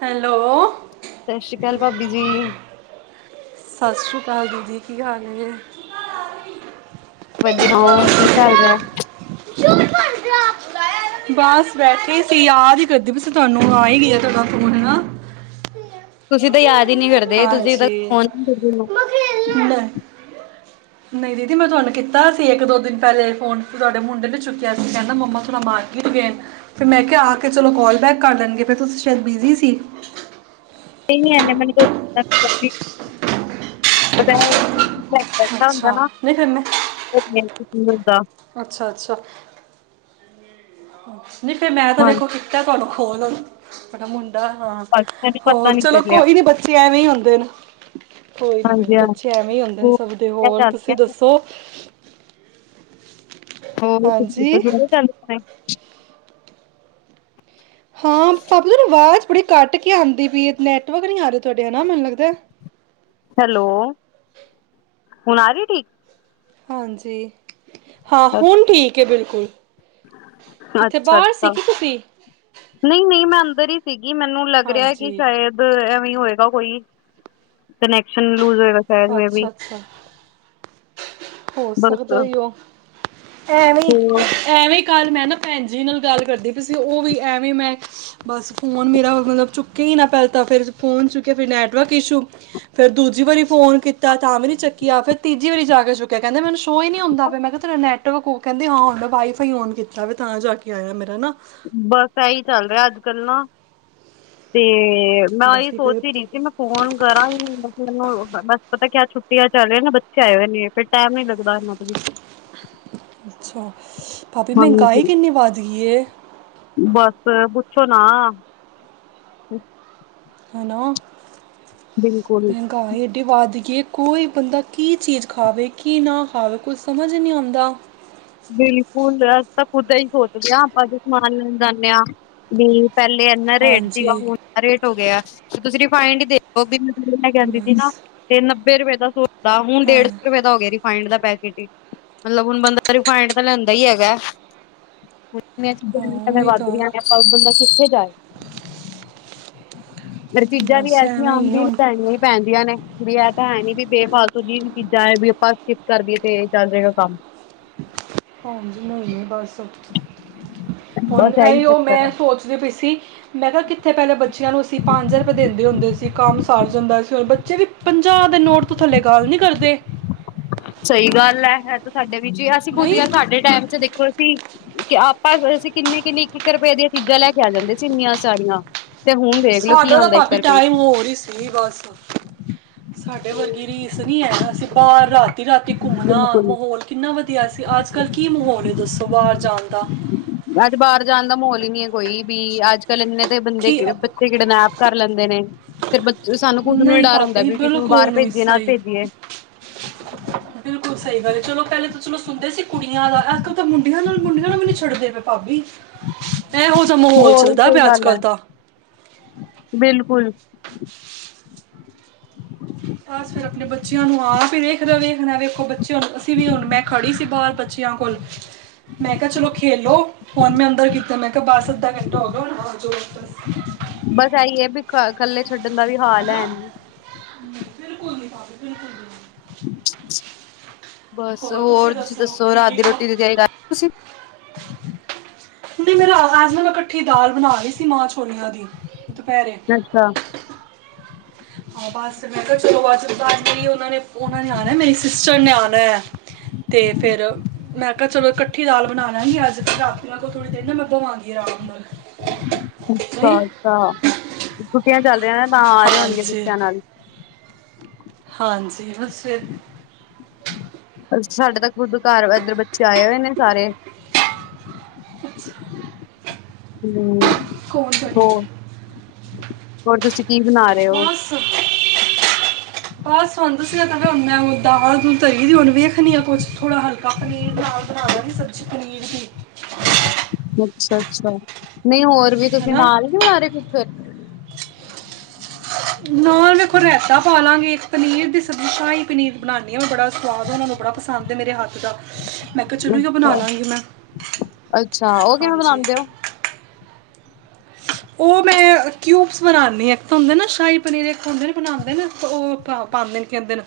Hello ਸ੍ਰੀ ਅਕਾਲ ਭਾਬੀ ਜੀ। ਸਤਿ ਸ਼੍ਰੀ ਅਕਾਲ ਦੀਦੀ ਕੀ ਹਾਲ। ਵਧੀਆ, ਕੀ ਚਾਲ ਰਿਹਾ। ਬਸ ਬੈਠੇ ਸੀ ਯਾਦ ਹੀ ਕਰਦੀ ਸੀ ਤਹਾਨੂੰ, ਆ ਹੀ ਗਿਆ ਤੁਾ ਫੋਨ ਨਾ ਤੁਸੀਂ ਤਾਂ ਯਾਦ ਹੀ ਨੀ ਕਰਦੇ, ਤੁਸੀਂ ਫੌਨ ਮਖ [inaudible] ਨਹੀਂ ਦੀਦੀ ਮੈਂ ਤੁਹਾਨੂੰ ਕੀਤਾ ਸੀ, ਇੱਕ ਦੋ ਦਿਨ ਪਹਿਲੇ ਫੋਨ, ਫਿਰ ਤੁਹਾਡੇ ਮੁੰਡੇ ਨੇ ਚੁੱਕਿਆ ਸੀ ਕਹਿੰਦਾ ਮੰਮਾ ਥੋੜ੍ਹਾ ਬਾਹਰ ਗਏਨੇ ਫਿਰ ਮੈਂ ਕਿਹਾ ਆ ਕੇ ਚਲੋ, ਕਾਲ ਬੈਕ ਕਰ ਲੈਣਗੇ ਫਿਰ ਤੁਸੀਂ ਸ਼ਾਇਦ ਬਿਜ਼ੀ ਸੀ। ੇ ਮੈਨੂੰ [inaudible] ਸਾ ਹੁੰਦਾ ਅੱਛਾ ਨਾ ਨਹੀਂ ਫਿਰ ਮੈਂ ਕੀ ਹੁੰਦਾ [inaudible] ਅੱਛਾ -ਅੱਛਾ। ਨਹੀਂ, ਫਿਰ ਮੈਂ ਤਾਂ ਹਾਂ ਵੇਖੋ ਕੀਤਾ ਤਾਨੂੰ ਖੋਲ ਬਾ ਮੁੰਡਾ [inaudible] ਹਾਂ ਮੈਨੂੰ ਪਤਾ ਹੋਰ ਨੀ ਚਲੋ ਚੱਲਿਆ ਕੋਈ ਨੀ ਬੱਚੇ ਐਵੇਂ ਹੀ ਹੁੰਦੇ ਨੇ ਕੋਈ ਨੀ ਕੋਈ ਨੀ ਹਾਂਜੀ ਹਾਂ ਬੱਚੇ ਐਵੇਂ ਹੀ ਹੁੰਦੇ ਸਭ ਦੇ ਹੋਰ ਤੁਸੀਂ ਦੱਸੋ ਹੋ ਹਾਂਜੀ ਜੜ ਚ ਹਾਂ ਪਾਪ ਤੂੰ ਆਵਾਜ਼ ਬੜੀ ਕੱਟ ਕੇ ਆਉਂਦੀ ਪਈ ਨੈਟਵਰਕ ਨਹੀਂ ਆ ਰ ਤੁਹਾਡੇ ਮੈਨੂੰ ਲੱਗਦਾ ਹੈਲੋ ਹੁਣ ਆ ਰਹੀ ਠੀਕ ਹਾਂਜੀ ਹਾਂ ਹੁਣ ਠੀਕ ਹੈ ਬਿਲਕੁਲ ਅਤੇ ਅੱਛਾ ਅੱਛਾ ਤੁਸੀਂ ਨਹੀਂ ਨਹੀਂ ਮੈਂ ਸੀ ਕੀ ਮੈਨੂੰ ਲੱਗ ਰਿਹਾ ਕਿ ਹਾਂਜੀ ਸ਼ਾਇਦ ਹੋਏਗਾ ਕੋਈ ਕਨੈਕਸ਼ਨ ਲੂਜ਼ ਹੋਏਗਾ ਸ਼ਾਇਦ ਮੇ ਬ ਅੱਛਾ ਅੱਛਾ ਹੋ ਸਕਦਾ ਉਹ ਐਵੇਂ ਹੋਰ ਐਵੇਂ ਕੱਲ ਮੈਂ ਨਾ ਭੈਣ ਜੀ ਨਾਲ ਗੱਲ ਕਰਦੀ ਪ ਸੀ ਉਹ ਵੀ ਐਵੇਂ ਮੈਂ ਬਸ ਫੋਨ ਮੇਰਾ ਮਤਲਬ ਚੁੱਕਿਆ ਹੀ ਨਾ ਪਲਤਾ ਫੇਰ ਫੋਨ ਚੁੱਕਿਆ ਫਿਰ ਨੈਟਵਰਕ ਇਸ਼ੂ ਫੇਰ ਦੂਜੀ ਵਾਰੀ ਫੋਨ ਕੀਤਾ ਤਾਂ ਵਾਰੀ ਚੱਕੀਿਆ ਫੇਿਰ ਤੀਜੀ ਵਾਰੀ ਜਾ ਕੇ ਚੁੱਕ ਕਹਿੰਦੇੈਨੂੰ ਸੋ ਹੀ ਨਹੀਂ ਹੁੰਦਾ ਮੈਂ ਕਿਹਾ ਤੇਰਾ ਨੈਟ ਕਹਿੰਦੇ ਹਾਂ ਹੁ ਮੈਂ ਵਾਈਫਾਈ ਓਨ ਕੀਤਾ ਵੀ ਤਾਂ ਜਾ ਕੇ ਆਇਆ ਮੇਰਾ ਨਾ ਬਸ ਇਹੀ ਚੱਲ ਰਿਹਾ ਅੱਜ ਕੱਲ ਨਾ ਤੇ ਤੇ ਮੈਂ ਬਸ ਇਹੀ ਕੀ ਸੋਚ ਕਰੇ ਹੀ ਰਹੀ ਸੀ ਮੈਂ ਫੋਨ ਕਰਾਂ ਹੀ ਮਬ ਮੈਨੂੰ ਬਸ ਪਤਾ ਕਿਆ ਛੁੱਟੀ ਚੱਲ ਨੇ ਬੇ ਆਏ ਹੋ ਨੇ ਫਰ ਟਾਈਮ ਨੀ ਲੱਦਾ ਅੱਛਾ ਭਾਾਬੀ ਮਹਿੰਗਾਈ ਹਾਂਜੀ ਕਿੰਨੀ ਵੱਧ ਗਈ ਬਸ ਪੁੱਛੋ ਨਾ ਹੈਲੋ ਬਿਲਕੁਲ ਮਹਿੰਗਾ ਏਡੀ ਵੱਧ ਗਈ ਕੋਈ ਬੰਦਾ ਕੀ ਚੀਜ਼ ਖਾਵੇ ਕੀ ਨਾ ਖਾਵੇ ਕੁਛ ਸਮਝ ਨਹੀਂ ਆਉਂਦਾ ਬਿਲਕੁਲ ਅਸੀ ਤਾਂ ਖੁਦ ਹੀ ਸੋਚਦੇ ਹਾਂ ਆਪਾਂ ਸਮਾਨ ਲੈਣ ਜਾਂਦੇ ਹਾਂ ਵੀ ਪਹਿਲੇ ਇੰਨਾ ਰੇਟ ਸੀਗਾ ਹਾਂਜੀ ਹੁਣ ਇਨਾ ਰੇਟ ਹੋ ਗਿਆ ਤੇ ਤੁਸੀਂ ਫਾਈੰ ਦੇੋ ਵੀ ਮੈਂ ਕਹਿੰਦੀ ਸੀ ਬਸ ਨਾ ਤੇ ਵੇਰਵੇ ਦਾ ਸ ਦਾ ਹੁਣ ਹਾਂ ਡੇਢ ਸੌ ਰੁਪਏ ਦਾ ਹੋ ਗਿਆ ਰਿਫਾਇੰਡ ਦਾ ਪੈ ਬੰ ਰਿਫਾਈੰਡ ਤਾਂ ਲੈਂਦਾ ਹੀ ਹੈਗਾ ਮੈਂ ਸਧ ਹਾਂ ਸਮੇਂ ਉਹੀ ਵੱਧ ਤਾਂ ਰਿਹੀਹਾ ਆਪਾਂ ਬੰਦਾ ਕਿੱਥੇ ਜਾਏ ਪਰ ਚੀਜ਼ਾਂ ਵੀ ਬਸ ਐਸੀਆਂ ਐਵੇਂ ਹੀ ਆਮਦੀ ਲ ਹੁਣ ਲੈਣੀਆਂ ਹੀ ਪੈਂਦੀਆਂ ਨੇ ਵੀ ਇਹ ਤਾਂ ਹੈ ਨੀ ਵੀ ਬੇ ਫਾਲਤੂ ਜੀ ਚੀਜ਼ਾਂ ਹੈ ਵੀ ਆਪਾਂ ਸਕਿੱਪ ਕਰਦੀਏ ਤੇ ਚੱਲ ਜਾਏਗਾ ਕੰਮ ਹਾਂਜੀ ਨਹੀਂ ਬਸ ਹੁਣ ਬਸ ਇਹੀ ਇ ਉਹ ਚੱਕਰ ਆ ਮੈਂ ਸੋਚਦੀ ਪਈ ਸੀ ਮੈਂ ਕਿਹਾ ਕਿੱਥੇ ਪਹਿਲੇ ਬੱਚਿਆਂ ਨੂੰ ਅਸੀਂ ਪੰਜ ਰੁਪਏ ਦਿੰਦੇ ਹੁੰਦੇ ਸੀ ਕੰਮ ਸਾਰ ਜਾਂਦਾ ਸੀ ਬੱਚੇ ਵੀ ਪੰਜਾਹ ਦੇ ਨੋਟ ਤੋਂ ਥੱਲੇ ਗਾਲ ਨੀ ਕਰਦੇ ਸਹੀ ਗੱਲ ਹੈ ਇਹ ਤਾਂ ਸਾਡੇ ਵੀ ਜੀ ਅਸੀਂ ਖੁਦ ਨਹੀਂ ਯਾਰ ਸਾਡੇ ਟਾਈਮ ਚ ਦੇਖੋ ਅਸੀਂ ਕਿ ਪਰ ਅਸੀਂ ਕਿੰਨੀ ਕਿੰਨੀ ਇੱਕ ਇੱਕ ਰੁਪਏ ਦੀਆਂ ਚੀਜ਼ਾਂ ਲੈ ਕੇ ਆ ਜਾਂਦੇ ਸੀ ਇਨੀਆਂ ਸਾਰੀਆਂ ਤੇ ਹੁਣ ਦੇਖ ਲੋ ਕੀ ਸਾਡਾ ਤਾਂ ਆਉਂਦਾ ਇੱਕ ਭਾਬੀ ਰੁਪਏ ਟਾਈਮ ਚ ਹੋਰ ਹੀ ਸੀ ਬਸ ਸਾਡੇ ਵਰਗੀ ਰੀਸ ਨੀ ਹੈ ਅਸੀਂ ਬਾਹਰ ਰਾਤੀ ਰਾਤੀ ਘੁੰਮਣਾ ਬਿਲਕੁਲ ਮਾਹੌਲ ਕਿੰਨਾ ਵਧੀਆ ਸੀ ਅਜ ਕੱਲ ਕੀ ਮਾਹੌਲ ਹੈ ਦੱਸੋ ਬਾਹਰ ਜਾਣ ਦਾ ਅੱਜ ਬਾਹਰ ਜਾਣ ਦਾ ਮਾਹੌਲ ਨਹੀਂ ਹੈ ਕੋਈ ਵੀ ਅੱਜ ਕੱਲ ਇੰਨੇ ਦੇ ਬੰਦੇ ਕੀ ਬੱਚੇ ਕਿਡਨੈਪ ਕਰ ਲੈਂਦੇ ਨੇ ਫਿਰ ਬ ਸਾਨੂੰ ਕੁ ਮੈਨੂੰ ਹੀ ਨਹੀਂ ਡਰ ਹੁੰਦੈ ਭਾਬੀ ਕਿਨੂੰ ਬਿਲਕੁਲ ਬਾਹਰ ਨਹੀਂ ਭੇਜੀਏ ਨਾ ਸਹੀ ਭੇਜੀਏ ਬਿਲਕੁਲ ਸਹੀ ਗੱਲ ਚਲੋ ਪਹਿਲੇ ਤਾਂ ਚਲੋ ਸੁਣਦੇ ਸੀ ਕੁੜੀਆਂ ਦਾ ਅਜ ਕੱਲ ਤਾਂ ਮੁੰਡੀਆਂ ਨਾਲ ਮੁੰਡਿਆਂ ਨਾਲ ਵੀ ਨਹੀਂ ਛੱਡਦੇ ਪਏ ਭਾਬੀ ਇਹੋ ਜਿਹਾ ਮਾਹੌਲ ਹੋਰ ਚੱਲਦਾ ਸਹੀ ਪਿਆ ਅੱਜ ਗੱਲ ਹੈ ਕੱਲ੍ਹ ਦਾ ਬਿਲਕੁਲ ਬਸ ਫਿਰ ਆਪਣੇ ਬੱਚਿਆਂ ਨੂੰ ਆਪ ਹੀ ਵੇਖਣੈ ਵੇਖਣੈ ਰ ਵੇਖੋ ਬੱਚੇ ਹ ਅਸੀਂ ਵੀ ਹੁਣ ਮੈਂ ਖੜੀ ਸੀ ਬਾਹਰ ਬੱਚਿਆਂ ਕੋਲ ਮੈਂ ਕਿਹਾ ਚਲੋ ਖੇਲੋ ਹੁਣ ਮੈਂ ਅੰਦਰ ਕੀਤਾ ਮੈਂ ਕਿਹਾ ਬਸ ਅੱਧਾ ਘੰਟਾ ਹੋ ਗਿਆ, ਹੁਣ ਘਰ ਚਲੋ ਬਸ ਆਈਏ ਵੀ ਘਰ ਇਕੱਲੇ ਛੱਡਣ ਦਾ ਵੀ ਹਾਲ ਹੈ ਹਨਾ? ਨੀ ਬਿਲਕੁਲ ਨੀ ਭਾਬੀ ਬਿਲਕੁਲ ਨੀ [unintelligible] ਹੋਰ ਤੁਸੀਂ ਦੱਸੋ ਰਾਤ ਦੀ ਠੀਕ ਹੋ ਰੋਟੀ ਦੀ ਤਿਆਰੀ ਕਰ ਤੁਸੀਂ ਨਹੀਂ ਮੇਰਾ ਆਵਾਜ਼ ਨਾ ਮੈਂੱ ਕਠੀ ਦਾਲ ਬਣਾ ਰਹੀ ਸੀ ਮਾਂ ਛੋਲੀਆਂ ਦੀ ਦੁਪਹਿਰੇ ਅੱਛਾ- ਹਾਂ ਬਸ ਮੈਂ ਕਿਹਾ ਚਲੋ ਅੱਜ ਅੱਜ ਮੇਰੀ ਉਹਨਾਂ ਨੇ ਉਹਨਾਂ ਨੇ ਆਣਾ ਮੇਰੀ ਸਿਸਟਰ ਨੇ ਆਣਾ ਤੇ ਫੇਰ ਮੈਂ ਕਿਹਾ ਚਲੋ ਕੱਠੀ ਦਾਲ ਬਣਾ ਲਾਗੀ ਅੱਜ ਰਾਤੀ ਮੈਂ ਕੋਈ ਥੋੜੀ ਦੇਰ ਨਾਲ ਮੈਂ ਬਵਾਂਗੀ ਆਰਾਮ ਨਾਲ ਅੱਛਾ ਨਹੀਂ ਅੱਛਾ ਛੁੱਟੀਆਂ [unintelligible] ਚੱਲ ਤਾਂ ਆ ਰਹੇ ਹੋਣਗੇ ਹਾਂਜੀ ਬੱਚਿਆਂ ਨਾਲ ਹਾਂਜੀ ਬਸ ਫਿਰ ਸਾਡੇ ਤੱਕ ਖੁਦ ਘਰ ਏਧਰ ਬੱਚੇ ਆਏ ਹੋਏ ਨੇ ਸਾਰੇ ਕੁਛ [unintelligible] ਹੂ ਹੋ ਹੋਰ ਦਸੋ ਬਸ ਬਸ ਹੁਣ [unintelligible] ਦਾਲ ਦੂਲ ਧਰੀ ਏ ਹੁਣ ਵੇਖਣੀ ਆਂ ਕੁਝ ਥੋੜਾ ਹਲਕਾ ਪਨੀਰ ਨਾਲ ਬਣਾ ਦਾਗੀ ਸਬਜ਼ੀ ਬਣਾਉਨੀ ਹਾਂ ਅੱਛਾ -ਅੱਛਾ ਨਹੀਂ ਹੋਰ ਵੀ ਤੁਸੀਂ ਹੈਨਾ ਨਾਲ ਹੀ ਬਣਾ ਰਹੇ ਕੁਛ ਨਾਲ ਮੈਂ ਵੇਖੋ ਰਇਤਾ ਪਾ ਲਾਂਗੇ ਇੱਕ ਪਨੀਰ ਦੀ ਸਬਜ਼ੀ ਸ਼ਾਹੀ ਪਨੀਰ ਬਣਾਦੀ ਹਾਂ ਮੈਂ ਬੜਾ ਸਵਾਦ ਉਹਨਾਂ ਨੂੰ ਬੜਾ ਪਸੰਦ ਹੈ ਮੇਰੇ ਹੱਥ ਦਾ। ਮੈਂ ਕਿਹਾ ਚਲੋ ਬਣਾ ਲਵਾਂਗੀ ਮੈਂ ਅੱਛਾ ਉਹ ਕਿਵੇਂ ਹਾਂਜੀ ਬਣਾਦੇ ਹੋ। ਉਹ ਮੈਂ ਕਿਊਬਸ ਬਣਾਉਂਦੀ ਹਾਂ ਇੱਕ ਤਾਂ ਹੁੰਦੇ ਨਾ ਸ਼ਾਹੀ ਪਨੀਰ ਇੱਕ ਹੁੰਦੇ ਬਣਾਉਂਦੇ ਨੇ ਉਹ ਪਾਉਂਦੇ ਨੇ ਕੀਦੇ ਨੇ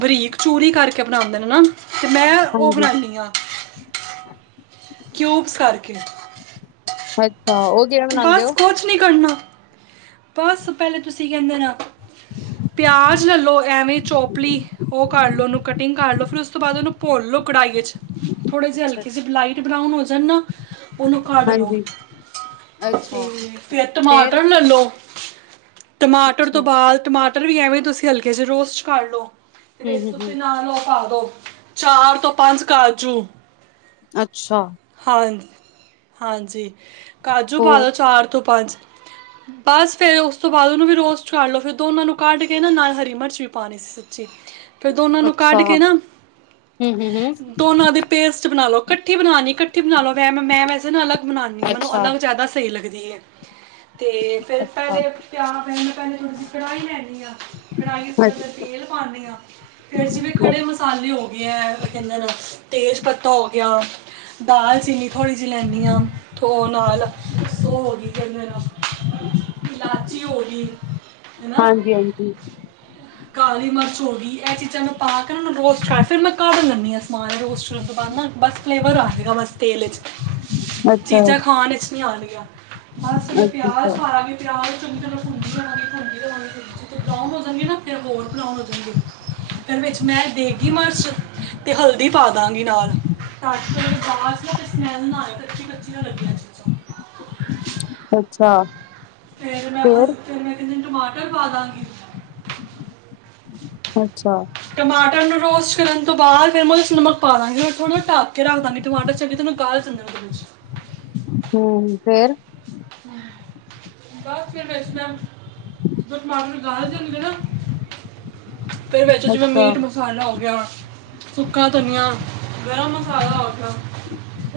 ਬਰੀਕ ਚੂਰੀ ਕਰਕੇ ਬਣਾਉਂਦੇ ਨੇ ਨਾ ਤੇ ਮੈਂ ਉਹ ਹਾਂਜੀ, ਬਣਾਣੀ ਆ। ਕਿਊਬਸ ਕਰਕੇ ਅੱਛਾ। ਉਹ ਕਿਵੇਂ ਬਣਾਂਦੇ ਬਸ ਓ? ਕੁਛ ਨੀ ਕਰਨਾ। ਬਸ ਪਹਿਲੇ ਤੁਸੀਂ ਕਹਿੰਦੇ ਨਾ ਪਿਆਜ ਲੈ ਲਓ ਐਵੇਂ ਚੋਪਲੀ ਉਹ ਕਰ ਲਓ ਉਹਨੂੰ ਕਟਿੰਗ ਕਰ ਲਓ ਫਿਰ ਉਸ ਤੋਂ ਬਾਅਦ ਉਸਨੂੰ ਭੁੰਨ ਲਓ ਕੜਾਹੀ ਵਿੱਚ। ਥੋੜੇ ਜਹੇ ਹਲਕੇ ਅੱਛਾ-ਅੱਛਾ, ਸੇ‌ ਲਾਈਟ ਬਰਾਊਨ ਹੋ ਜਾਨ ਨਾ ਉਹਨੂੰ ਕੱਢ ਲਓ ਹਾਂਜੀ, ਤੇ ਅੱਛਾ ਫਿਰ ਫੇਰ ਟਮਾਟਰ ਲੈ ਲਉ ਟਮਾਟਰ ਅੱਛਾ, ਤੋਂ ਬਾਅਦ ਟਮਾ ਟਰ ਵੀ ਤੁਸੀਂ ਐਵੇਂ ਹਲਕੇ ਚ ਰੋਸਟ ਚ ਕਰ ਲੋ। ਤੇ ਤੁਸੀਂ ਹੂੰ-ਹੂੰ-ਹੂੰ, ਨਾਲ ਦੋ ਪਾ ਦੋ ਚਾਰ ਤੋਂ ਪੰਜ ਕਾਰਜੂ ਅੱਛਾ। ਹਾਂਜੀ-ਹਾਂਜੀ। ਕਾਜੂ ਪਾ ਹੋਰ ਦਿਓ ਚਾਰ ਤੋਂ ਪੰਜ [unintelligible] ਬਸ ਫੇਰ ਉਸ ਤੋਂ ਬਾਅਦ ਉਹਨੂੰ ਵੀ ਰੋਸਟ ਕੱਰ ਲੋ ਫਿਰ ਦੋਨਾਂ ਨੂੰ ਕੱਢ ਕੇ ਨਾ ਨਾਲ ਹਰੀ ਮਿਰਚ ਵੀ ਪਾਨੀ ਸੀ ਸੱਚੀ ਫਿਰ ਦੋਨਾਂ ਨੂੰ ਕੱਢ ਅੱਛਾ, ਕੇ ਨਾ ਹੂੰ-ਹੂੰ-ਹੂੰ, ਦੋਨਾਂ ਦੀ ਪੇਸਟ ਬਣਾ ਲਓ। ਇਕੱਠੀ ਬਣਾਨਣੀ ਇਕੱਠੀ ਬਣਾ ਲੋ ਵੈ ਮੈਂ ਵੈਸੇ ਨਾ ਅਲਗ ਬਨਾਣੀ ਆ ਮੈਨੂੰ ਅੱਛਾ। ਉਦਾ ਵੀ ਜ਼ਿਆਦਾ ਸਹੀ ਲਗਦੀ। ਤੇ ਫਿਰ ਅੱਛਾ, ਪਹਿਲੇ ਪਿਆਜ਼ ਪੈਂ ਪਹਿਲੇ ਥੋੜ੍ਹੀ ਜਿਹੀ ਕੜਾਹੀ ਲੈਂਨੀ ਹਾਂ, ਕੜਾਹੀ ਥੋੜਾ ਜਿਹਾ ਤੇਲ ਪਾਨੀ ਆ, ਫਿਰ ਜਿਵੇ ਖੜੇ ਮਸਾਲੇ ਹੋ ਗਏ ਆ। ਤੇਜ਼ ਪੱਤਾ ਹੋ ਗਿਆ। ਦਾਲ ਚੀਨੀ ਥੋੜ੍ਹੀ ਜਿਹੀ ਲੈਂਨੀ ਹਾਂ ਥੋ ਨਾਲ ਉਹ ਕੀ ਕਰਦੇ। ਇਲਾਚੀ ਹੋ ਗਈ ਹੈ ਨਾ, ਹਾਂਜੀ-ਹਾਂਜੀ, ਕਾਲੀ ਮਿਰਚ ਹੋ ਗਈ। ਇਹ ਚਿਜਾ ਮੈਂ ਪਾ ਕੇ ਉਨ੍ਹਾਂ ਨੂੰ ਰੋਸਟ ਕੱਰ ਫੇਰ ਮੈਂ ਕੱਢ ਲੈ ਆਪੀਆਂ ਸਮਾਨ ਰੋਸਟ ਕਰਨ ਤੋਂ ਬਾਦ ਫਲੇਵਰ ਆਜੇ ਗਾ ਬਸ ਤੇਲ 'ਚ ਅੱਛਾ, ਚੀਜ਼ਾਂ ਖਾਣ ਵਿਚ ਨੀ ਆਣਗੀਆਂ ਬਸ ਫੇਰ ਪਿਆਜ ਅੱਛਾ-ਅੱਛਾ, ਪਿਆਜ਼ ਚੰਗੀ ਤਰ੍ਹਾਂ ਫੁੰਦੀ ਜਾਣਾ ਠੰਡੀ ਤੁੰ ਜਿੱਥੇ ਰਾਮ ਵਸਨ ਗੇ ਨਾ ਫਿਰ ਹੋਰ ਬਣਾਉਨ ਹੋ ਫਿਰ ਵਿੱਚ ਮੈਂ ਦੇਗੀ ਮਿਰਚ ਅਤੇ ਹਲਦੀ ਪਾ ਦਾਂਗੀ ਨਾਲ ਤਾਂ ਕਿ ਉਹਨਾਂ ਨੂੰ ਖਾਸ ਸਮੱਲ ਨਾ ਆਏ ਕਚਿਆ ਕਚਿਆ ਨ ਲੱਗੀਆਂ ਚੀਜ਼ਾਂ ਅੱਛਾ ਫਿਰ ਮੈਂ ਫੇਰ ਹਲਕੇ ਟਮਾਟਰ ਪਾ ਦਾਂਗੇ ਅੱਛਾ ਟਮਾਟਰ ਨੂੰ ਰੋਸਟ ਕਰਨ ਤੋਂ ਬਾਅਦ ਫਿਰ ਮੈਂ ਉਹਦੇ ਚ ਨਮਕ ਪਾ ਦਾਂਗੀ ਮੈਂ ਥੋੜ੍ਹਾ ਜ ਢੱਕ ਕੇ ਰੱਖ ਦਵਾਂਗੀ ਟਮਾਟਰ ਚਗੇ ਤੇਨੂੰ ਗਾਲ ਦਿੰਦਾ ਉਹਦੇ ਵਿੱਚ ਹਮ ਫੇਰ ਬੱਸ ਫਿਰ ਵਿੱਚ ਨਾ ਜਦੋਂ ਟਮਾਟਰ ਗਲ ਜਾਣ ਗੇ ਨਾ ਫਿਰ ਵਿੱਚ ਜਿਵੇਂ ਅੱਛਾ, ਮੀਟ ਮਸਾਲਾ ਹੋ ਗਿਆ ਵਾ ਸੁੱਕਾ ਧਨੀਆ ਗਰਮ ਮਸਾਲਾ ਹੋ ਗਿਆ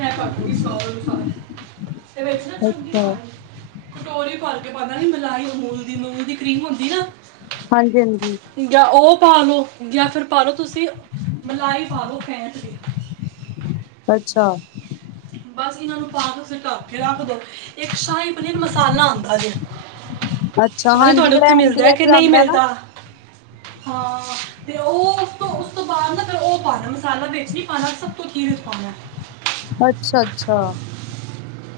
ਇਹ ਪਾਂ ਦੂੰਗੀ ਸਾਰੇ ਮਸਾਲੇ ਤੇ ਵਿੱਚ ਨਾ ਚੰਗੀ ਅੱਛਾ, ਖਾਣੀ ਕਟੋਰੇ ਭਰ ਕੇ ਪਾਉਂਦਾ ਗ਼ੀ ਮਲਾਈ ਅਮੂਲ ਦੀ ਅੂਲ ਦੀ ਕਰੀਮ ਹੁੰਦੀ ਨਾ ਹਾਂਜੀ ਹਾਂਜੀ ਜਾਂ ਉਹ ਪਾ ਲਓ ਜਾਂ ਫਿਰ ਪਾਲ ਲਓ ਤੁਸੀਂ ਮਲਾਈ ਪਾ ਲਓ ਫੈਂਟ ਕੇ ਅੱਛਾ ਬਸ ਇਹਨਾਂ ਨੂੰ ਪਾ ਕੇ ਤੁਸੀਂ ਟੱਕ ਕੇ ਰੱਖ ਦਿਓ ਇੱਕ ਸ਼ਾਹੀ ਪਨੀਰ ਮਸਾਲਾ ਆਉਂਦਾ ਜ ਅੱਛਾ ਹਾਂਜੀ ਜਿਹੜਾ ਐਮ ਡੀ ਏਚ ਦਾ ਆਂਦਾ ਹੈ ਨ ਮਿਲਦਾ ਹਾਂ ਤੇ ਉਹ ਉਸ ਤੋਂ ਉਸ ਤੋਂ ਬਾਅਦ ਨਾ ਫਿਰ ਉਹ ਪਾਣਾ ਮਸਾਲਾ ਵਿੱਚ ਨੀ ਪਾਣਾ ਸਭ ਤੋਂ ਆਖਿਰ ਚ ਪਾਣਾ ਏ ਅੱਛਾ ਅੱਛਾ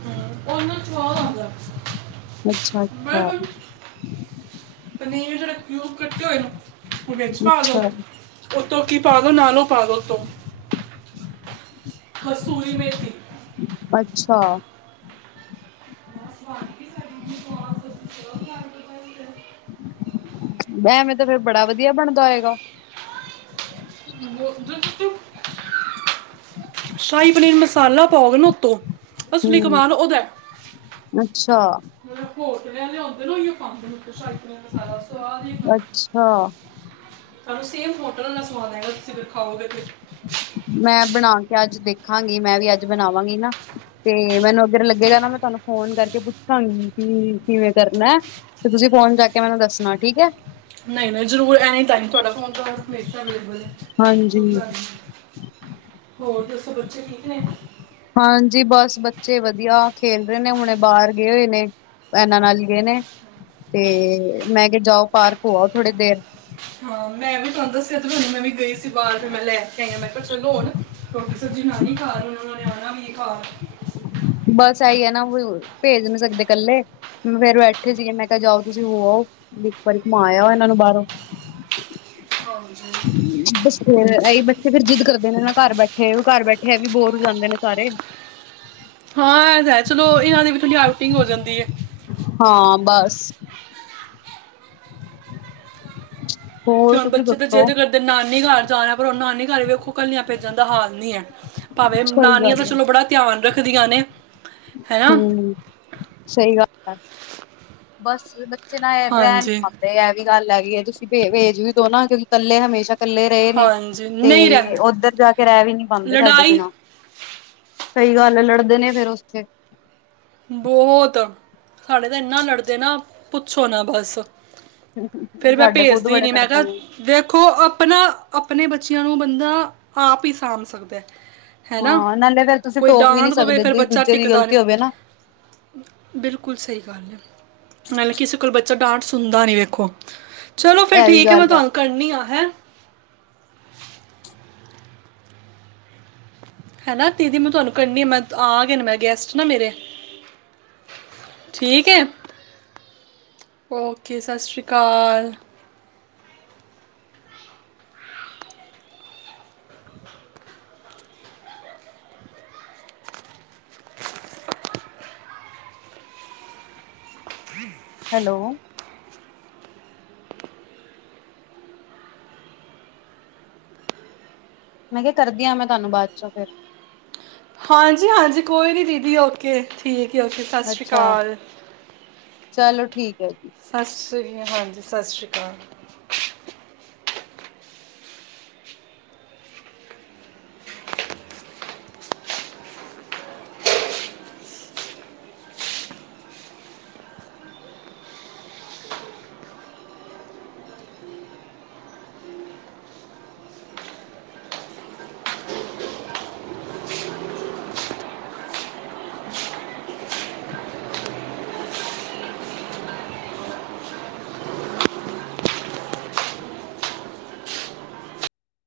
ਹ ਉਹਨਾਂ ਸੁਆਦ ਆਦਾ ਏ ਅੱਛਾ ਅੱਛਾ ਪਨੀਰ ਜਹੜੇ ਕਿਊਬ ਕੱਟੇ ਹੋਏ ਨੂੰ ਉਹ ਵਿੱਚ ਪਾ ਦਓ ਅੱਛਾ, ਉੱਤੋਂ ਚਾਵਲ ਲਾ ਲਓ ਪਾਂ ਤੋਂ ਉਤੋ, ਕਸਤੂਰੀ ਮੇਥੀ ਅੱਛਾ ਵਾਕਏ ਸਾਡੀ ਮੰਮੀ ਸਵਾਦ ਸਬਜੀ [unintelligible] ਏ ਵੇਂ ਤਾਂ ਫੇਿਰ ਬੜਾ ਵਧੀਆ ਬਣਦਾ ਹੈਗਾ ਹੈ ਉਹ ਜਦੋਂ ਤੁਸੀਂ ਸ਼ਾਹੀ ਪਨੀਰ ਮਸਾਲਾ ਪਾਉਗੇ ਨਾ ਉੱਤੋਂ ਅਸਲੀ ਹੂੰ, ਕਮਾਲ ਉਹਦਾ ਅੱਛਾ, ਹੁੰਦੇ ਨੇ ਉਹੀਓ ਪੈਂਦੇ ਨੇ ਸ਼ਾਹੀ ਪਨੀਰ ਆਪ ਮਸਾਲਾ ਸਵਾਦ ਹੀ ਬਨ ਜਾਂਦਾ ਅੱਛਾ ਹੈ ਸਾਨੂੰ ਸੇਮ ਹੋਟਲ ਦਾ ਸੁਆਦ ਆਏਗਾ ਤੁਸੀਂ ਫਿਰ ਖਾਓਗੇ ਫ ਮੈਂ ਬਣਾ ਕੇ ਅੱਜ ਦੇਖਾਂਗੀ ਮੈਂ ਵੀ ਅੱਜ ਬਣਾਵਾਂਗੀ ਨਾ ਤੇ ਮੈਨੂੰ ਅੱਗਰ ਲੱਗੇਗਾ ਨਾ ਮੈਂ ਤੁਹਾਨੂੰ ਫੋਨ ਕਰਕੇ ਪੁੱਛਾਂਗੀ ਕਿ ਕਿਵੇਂ ਕਰਨਾ ਤੇ ਤੁਸੀਂ ਫੋਨ ਕਰਕੇ ਮੈਨੂੰ ਦੱਸਣਾ ਠੀਕ ਹੈ ਨਹੀਂ ਨਹੀਂ ਜ਼ਰੂਰ ਤੁਹਾਡਾ ਟਾਈਮ ਹਮੇਸ਼ਾ ਅਵੈਲਾਬਲ ਹੈ ਹਾਂਜੀ, ਚੁਕ ਲਗ ਗਈ ਹੋਰ ਦੱਸੋ ਬੱਚੇ ਠੀਕ ਨੇ ਹਾਂਜੀ ਬਸ ਬੱਚੇ ਵਧੀਆ ਖੇਲ ਰਹੇ ਨੇ ਹੁਣੇ ਬਾਹਰ ਗਏ ਹੋਏ ਨੇ ਇਹਨਾਂ ਨਾਲ ਗਏ ਨੇ ਤੇ ਮੈਂ ਕਿਹਾ ਜਾਓ ਪਾਰਕ ਹੋ ਆਓ ਥੋੜੀ ਦੇਰ। ਹਾਂ ਮੈਂ ਵੀ ਤੁਹਾਨੂੰ ਦੱਸਿਆ ਮੈਂ ਵੀ ਗਈ ਸੀ ਬਾਰ ਫਿਰ ਮੈਂ ਲੈ ਕੇ ਆਈ ਮੈਂ ਕਿਹਾ ਚਲੋ ਹੁਣ ਸਬਜ਼ੀ ਬਣਾਣੀ ਘਰ ਉਨ੍ਹਾਂ ਨੇ ਆਣਾ ਵੀ ਏ ਬਸ ਆਈ ਹੈ ਨਾ ਭੇਜ ਨੀ ਸਕਦੇ ਇਕੱਲੇ ਫੇਰ ਬੈਠੇ ਸੀਗੇ ਮੈਂ ਕਿਹਾ ਜਾਓ ਤੁਸੀਂ ਹੋ ਆਓ ਇੱਕ ਵਾਰੀ ਘੁੰਮਾ ਆਓ ਇਹਨਾਂ ਨੂੰ ਬਾਹਰੋਂ। ਹਾਂ ਏਹੀ ਬੱਚੇ ਫੇਰ ਜਿੱਦ ਕਰਦੇ ਨੇ ਨਾ ਘਰ ਬੈਠੇ ਵੀ ਘਰ ਬੈਠੇ ਆ ਵੀ ਬੋਰ ਹੋ ਜਾਂਦੇ ਨੇ ਸਾਰੇ ਹਾਂ ਇਹ ਤਾਂ ਹੈ ਚਲੋ ਇਹਨਾਂ ਦੀ ਵੀ ਥੋਡੀ ਆਊਟਿੰਗ ਹੋ ਜਾਂਦੀ ਹੈ। ਹਾਂ ਬਸ [unintelligible] ਤੇ ਹੁਣ ਤੁਸੀਂ ਬੱਚੇ ਤਾਂ ਦੱਸੋ ਜਿਦੇ ਕਰਦੇ ਨਾਨੀ ਘਰ ਜਾਣਾ ਪਰ ਉਹ ਨਾਨੀ ਘਰ ਵੇਖੋ ਕਲੀਆਂ ਪੇਜਣ ਦਾ ਹਾਲ ਨੀ ਹੈ। ਭਾਵੇਂ ਸਹੀ ਨਾਨੀਆਂ ਦਾ ਗੱਲ ਹੈ ਚਲੋ ਬੜਾ ਧਿਆਨ ਰੱਖਦੀਆ ਨੇ ਹੈਨਾ ਹੂੰ ਸਹੀ ਗੱਲ ਬਸ ਮੈਂ ਨਾ ਰਹਿਣ ਹਾਂਜੀ। ਪਾਦੇ ਐ ਵੀ ਗੱਲ ਹੈਗੀ ਇਹ ਤੁਸੀਂ ਭੇਜ ਵੀ ਦੋ ਨਾ ਕਿਉਂਕਿ ਇਕੱਲੇ ਹਮੇਸ਼ਾ ਇਕੱਲੇ ਰਹੇ ਨੇ ਹਾਂਜੀ ਤੇ ਨਹੀਂ ਰਹਿੰਦਾ ਉੱਧਰ ਜਾ ਕੇ ਰਹਿ ਵੀ ਨਹੀਂ ਪਾਦੇ ਸਾਡੇ ਲੜਾਈ ਬਿਨਾਂ ਸਹੀ ਗੱਲ ਲੜਦੇ ਨੇ ਫਿਰ ਉੱਥੇ ਬਹੁਤ ਸਾਡੇ ਤਾਂ ਇਨਾ ਲੜਦੇ ਨਾ ਪੁੱਛੋ ਨਾ ਬਸ ਫੇਰ ਮੈਂ ਸਾਡੇ ਖੁਦ ਭੇਜਦੀ ਬੜੇ ਨੀ ਮੈਂ ਕਿਹਾ ਲੜਦੇ ਨੇ ਦੇਖੋ ਆਪਣਾ ਆਪਣੇ ਬੱਚੇ ਬੱਚਿਆਂ ਨੂੰ ਬੰਦਾ ਆਪ ਹੀ ਸਾਂਭ ਸਕਦਾ ਹੈਨਾ ਹਾਂ ਨਾਲੇ ਫੇਰ ਤੁਸੀਂ ਕੋਈ ਟੋਕ ਵੀ ਨਹੀਂ ਡਾਂਟ ਦੇਵੇ ਸਕਦੇ ਫਿਰ ਜੇ ਬੱਚਾ ਦੂਜੇ ਦੀ ਟਿਕਦਾ ਗ਼ਲਤੀ ਹੋਵੇ ਨਹੀਂ ਨਾ। ਬਿਲਕੁਲ ਸਹੀ ਗੱਲ ਹੈ। ਨਾਲੇ ਕਿਸੇ ਕੋਲ ਬੱਚੇ ਡਾਂਟ ਸੁਣਦਾ ਨੀ ਵੇਖੋ ਚਲੋ ਫਿਰ ਇਹ ਵੀ ਠੀਕ ਹੈ ਮੈਂ ਗੱਲ ਤੁਹਾਨੂੰ ਕਰਨੀ ਹੈਂ। ਹੈਨਾ ਦੀਦੀ ਮੈਂ ਤੁਹਾਨੂੰ ਕਰਨੀ ਆ ਮੈਂ ਆ ਗਏ ਮੈਂ ਗੈਸਟ ਨਾ ਮੇਰੇ। ਠੀਕ ਹੈ, ਓਕੇ ਸਤਿ ਸ੍ਰੀ ਅਕਾਲ। ਹੈਲੋ ਮੈਂ ਕਿਹਾ ਕਰਦੀ ਹਾ ਮੈਂ ਤੁਹਾਨੂੰ ਬਾਅਦ ਚੋਂ ਫਿਰ ਹਾਂਜੀ ਹਾਂਜੀ ਕੋਈ ਨੀ ਦੀਦੀ ਓਕੇ ਠੀਕ। ਓਕੇ ਸਤਿ ਸ਼੍ਰੀ ਅੱਛਾ ਅਕਾਲ। ਚਲੋ ਠੀਕ ਹੈ ਜੀ ਸਤਿ ਸ਼੍ਰੀ ਅਕਾਲ ਹਾਂਜੀ ਸਤਿ ਸ਼੍ਰੀ ਅਕਾਲ।